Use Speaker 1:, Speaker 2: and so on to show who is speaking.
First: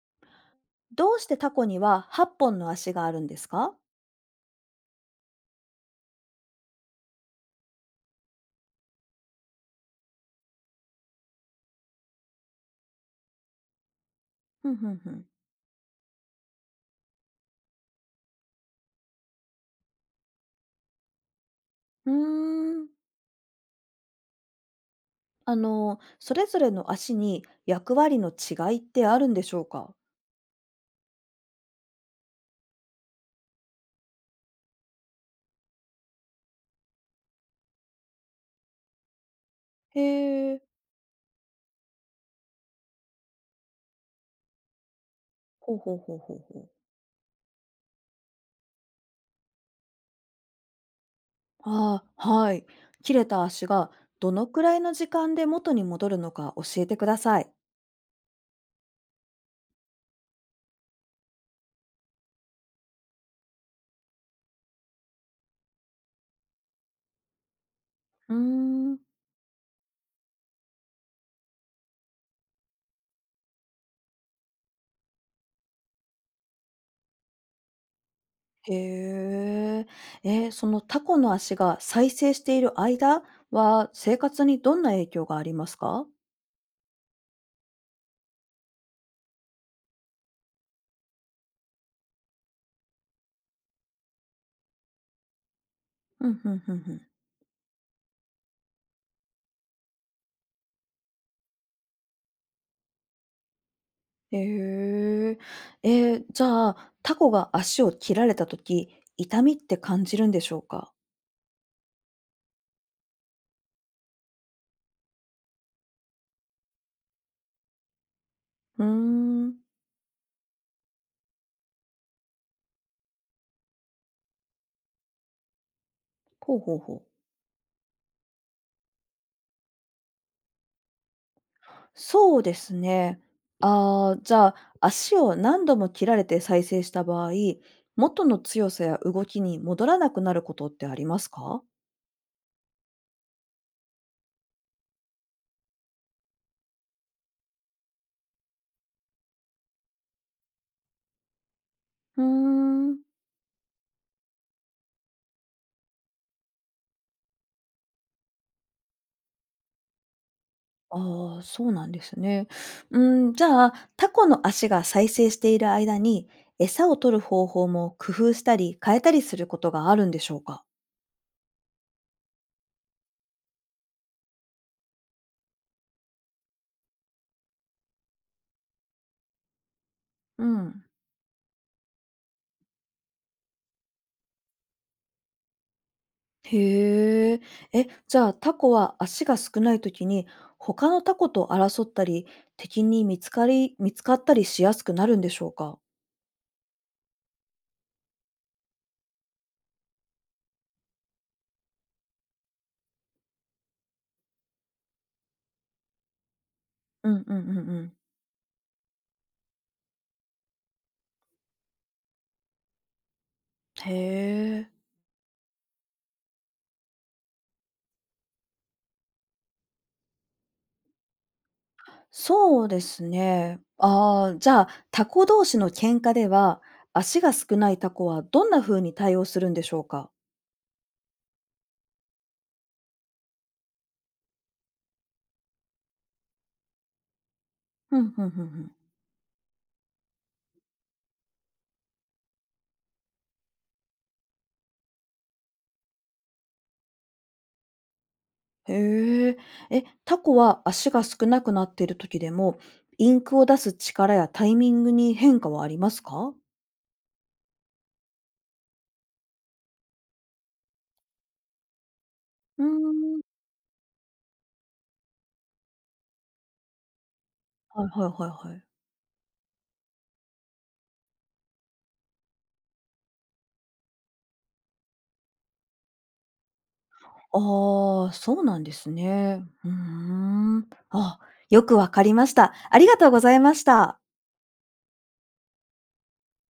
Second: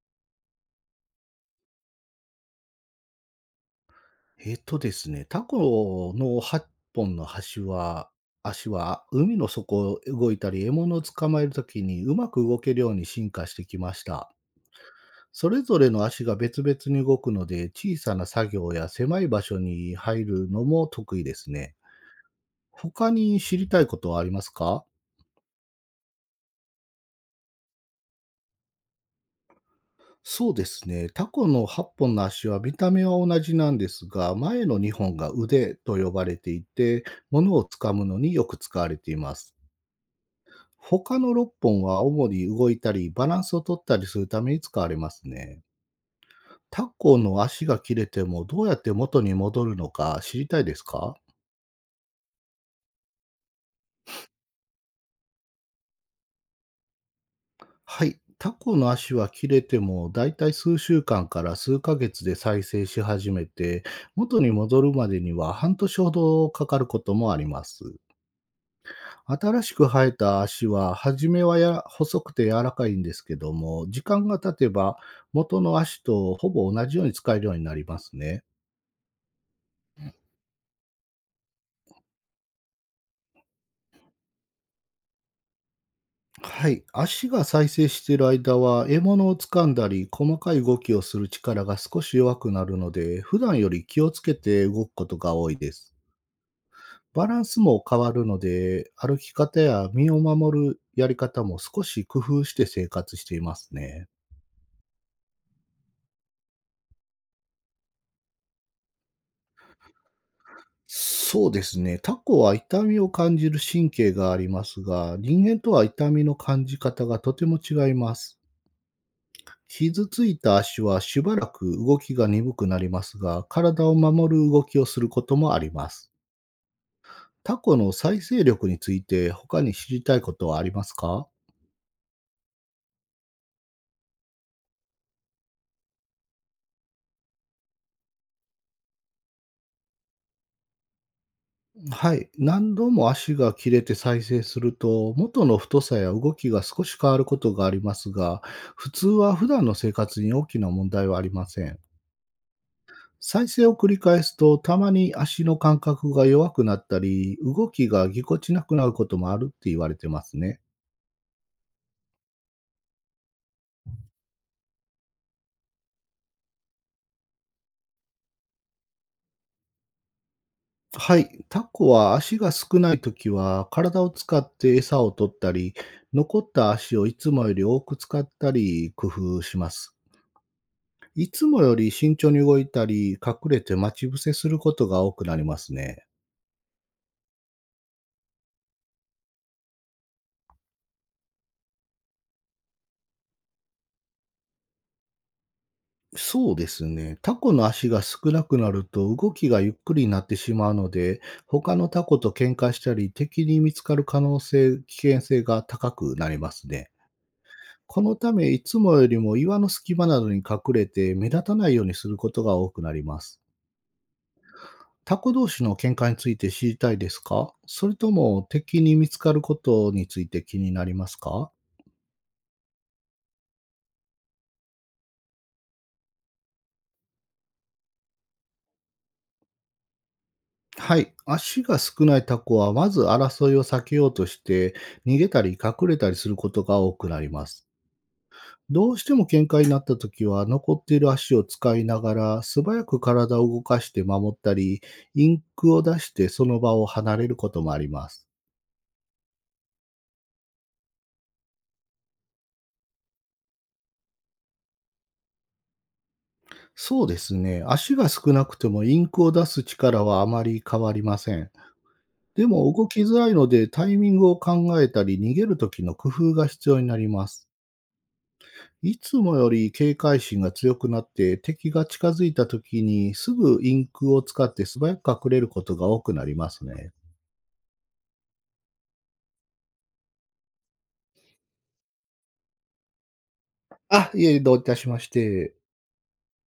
Speaker 1: どうしてタコには8本の足があるんですか？
Speaker 2: ですね、タコの8本の足は海の底を動いたり、獲物を捕まえるときにうまく動けるように進化してきました。
Speaker 1: ふんふんふん。
Speaker 2: それぞれの足が別々に動くので、小さな作業や狭い場所に入るのも得意ですね。
Speaker 1: うーん。
Speaker 2: 他に知りたいことはありますか？
Speaker 1: あの、それぞれの足に役割の違いってあるんでしょうか？
Speaker 2: そうですね。タコの8本の足は見た目は同じなんですが、前の2本が腕と呼ばれていて、物を掴むのによく使われています。
Speaker 1: へえ。
Speaker 2: 他の6本は主に動いたり、バランスを取ったりするために使われますね。
Speaker 1: ほうほうほうほうほう。
Speaker 2: タコの足が切れてもどうやって元に戻るのか知りたいですか？
Speaker 1: ああ、はい。切れた足がどのくらいの時間で元に戻るのか教えてください。
Speaker 2: はい。タコの足は切れてもだいたい数週間から数ヶ月で再生し始めて、元に戻るまでには半年ほどかかることもあります。
Speaker 1: うーん。
Speaker 2: 新しく生えた足は、初めはや細くて柔らかいんですけども、時間が経てば元の足とほぼ同じように使えるようになりますね。
Speaker 1: へえ。そのタコの足が再生している間は生活にどんな影響がありますか？
Speaker 2: はい。足が再生している間は、獲物を掴んだり、細かい動きをする力が少し弱くなるので、普段より気をつけて動くことが多いです。
Speaker 1: うんうんうんうん。
Speaker 2: バランスも変わるので、歩き方や身を守るやり方も少し工夫して生活していますね。
Speaker 1: へえ。えじゃあ、タコが足を切られた時、痛みって感じるんでしょうか？
Speaker 2: そうですね。タコは痛みを感じる神経がありますが、人間とは痛みの感じ方がとても違います。
Speaker 1: ふーん。
Speaker 2: 傷ついた足はしばらく動きが鈍くなりますが、体を守る動きをすることもあります。
Speaker 1: ほうほうほう。
Speaker 2: タコの再生力について他に知りたいことはありますか？
Speaker 1: そうですね。ああ、じゃあ、足を何度も切られて再生した場合、元の強さや動きに戻らなくなることってありますか？
Speaker 2: はい。何度も足が切れて再生すると、元の太さや動きが少し変わることがありますが、普通は普段の生活に大きな問題はありません。
Speaker 1: ふーん。
Speaker 2: 再生を繰り返すと、たまに足の感覚が弱くなったり、動きがぎこちなくなることもあるって言われてますね。
Speaker 1: ああ、そうなんですね。うーん、じゃあ、タコの足が再生している間に、餌を取る方法も工夫したり変えたりすることがあるんでしょうか？
Speaker 2: はい。タコは足が少ないときは、体を使って餌を取ったり、残った足をいつもより多く使ったり、工夫します。
Speaker 1: うん。
Speaker 2: いつもより慎重に動いたり、隠れて待ち伏せすることが多くなりますね。
Speaker 1: へえ。え、じゃあタコは足が少ない時に他のタコと争ったり、敵に見つかったりしやすくなるんでしょうか？
Speaker 2: そうですね。タコの足が少なくなると動きがゆっくりになってしまうので、他のタコと喧嘩したり、敵に見つかる可能性、危険性が高くなりますね。
Speaker 1: うんうんうんうん。
Speaker 2: このため、いつもよりも岩の隙間などに隠れて目立たないようにすることが多くなります。
Speaker 1: へえ。
Speaker 2: タコ同士の喧嘩について知りたいですか？それとも敵に見つかることについて気になりますか？
Speaker 1: そうですね。ああ、じゃあタコ同士の喧嘩では、足が少ないタコはどんな風に対応するんでしょうか？
Speaker 2: はい。足が少ないタコは、まず争いを避けようとして、逃げたり隠れたりすることが多くなります。
Speaker 1: ふんふんふんふん。
Speaker 2: どうしても喧嘩になった時は、残っている足を使いながら、素早く体を動かして守ったり、インクを出してその場を離れることもあります。
Speaker 1: へえ。え、タコは足が少なくなっている時でも、インクを出す力やタイミングに変化はありますか？
Speaker 2: そうですね。足が少なくてもインクを出す力はあまり変わりません。で
Speaker 1: うー
Speaker 2: も動きづ
Speaker 1: ん。
Speaker 2: らいのでタイミングを考えたり逃げる時の工夫が必要になります。
Speaker 1: はいはいはいはい。
Speaker 2: いつもより警戒心が強くなって敵が近づいた時にすぐインクを使って素早く隠れることが多くなりますね。
Speaker 1: ああ、そうなんですね。うーん。あ、よくわかりました。ありがとうございました。
Speaker 2: あ、いえ、どういたしまして。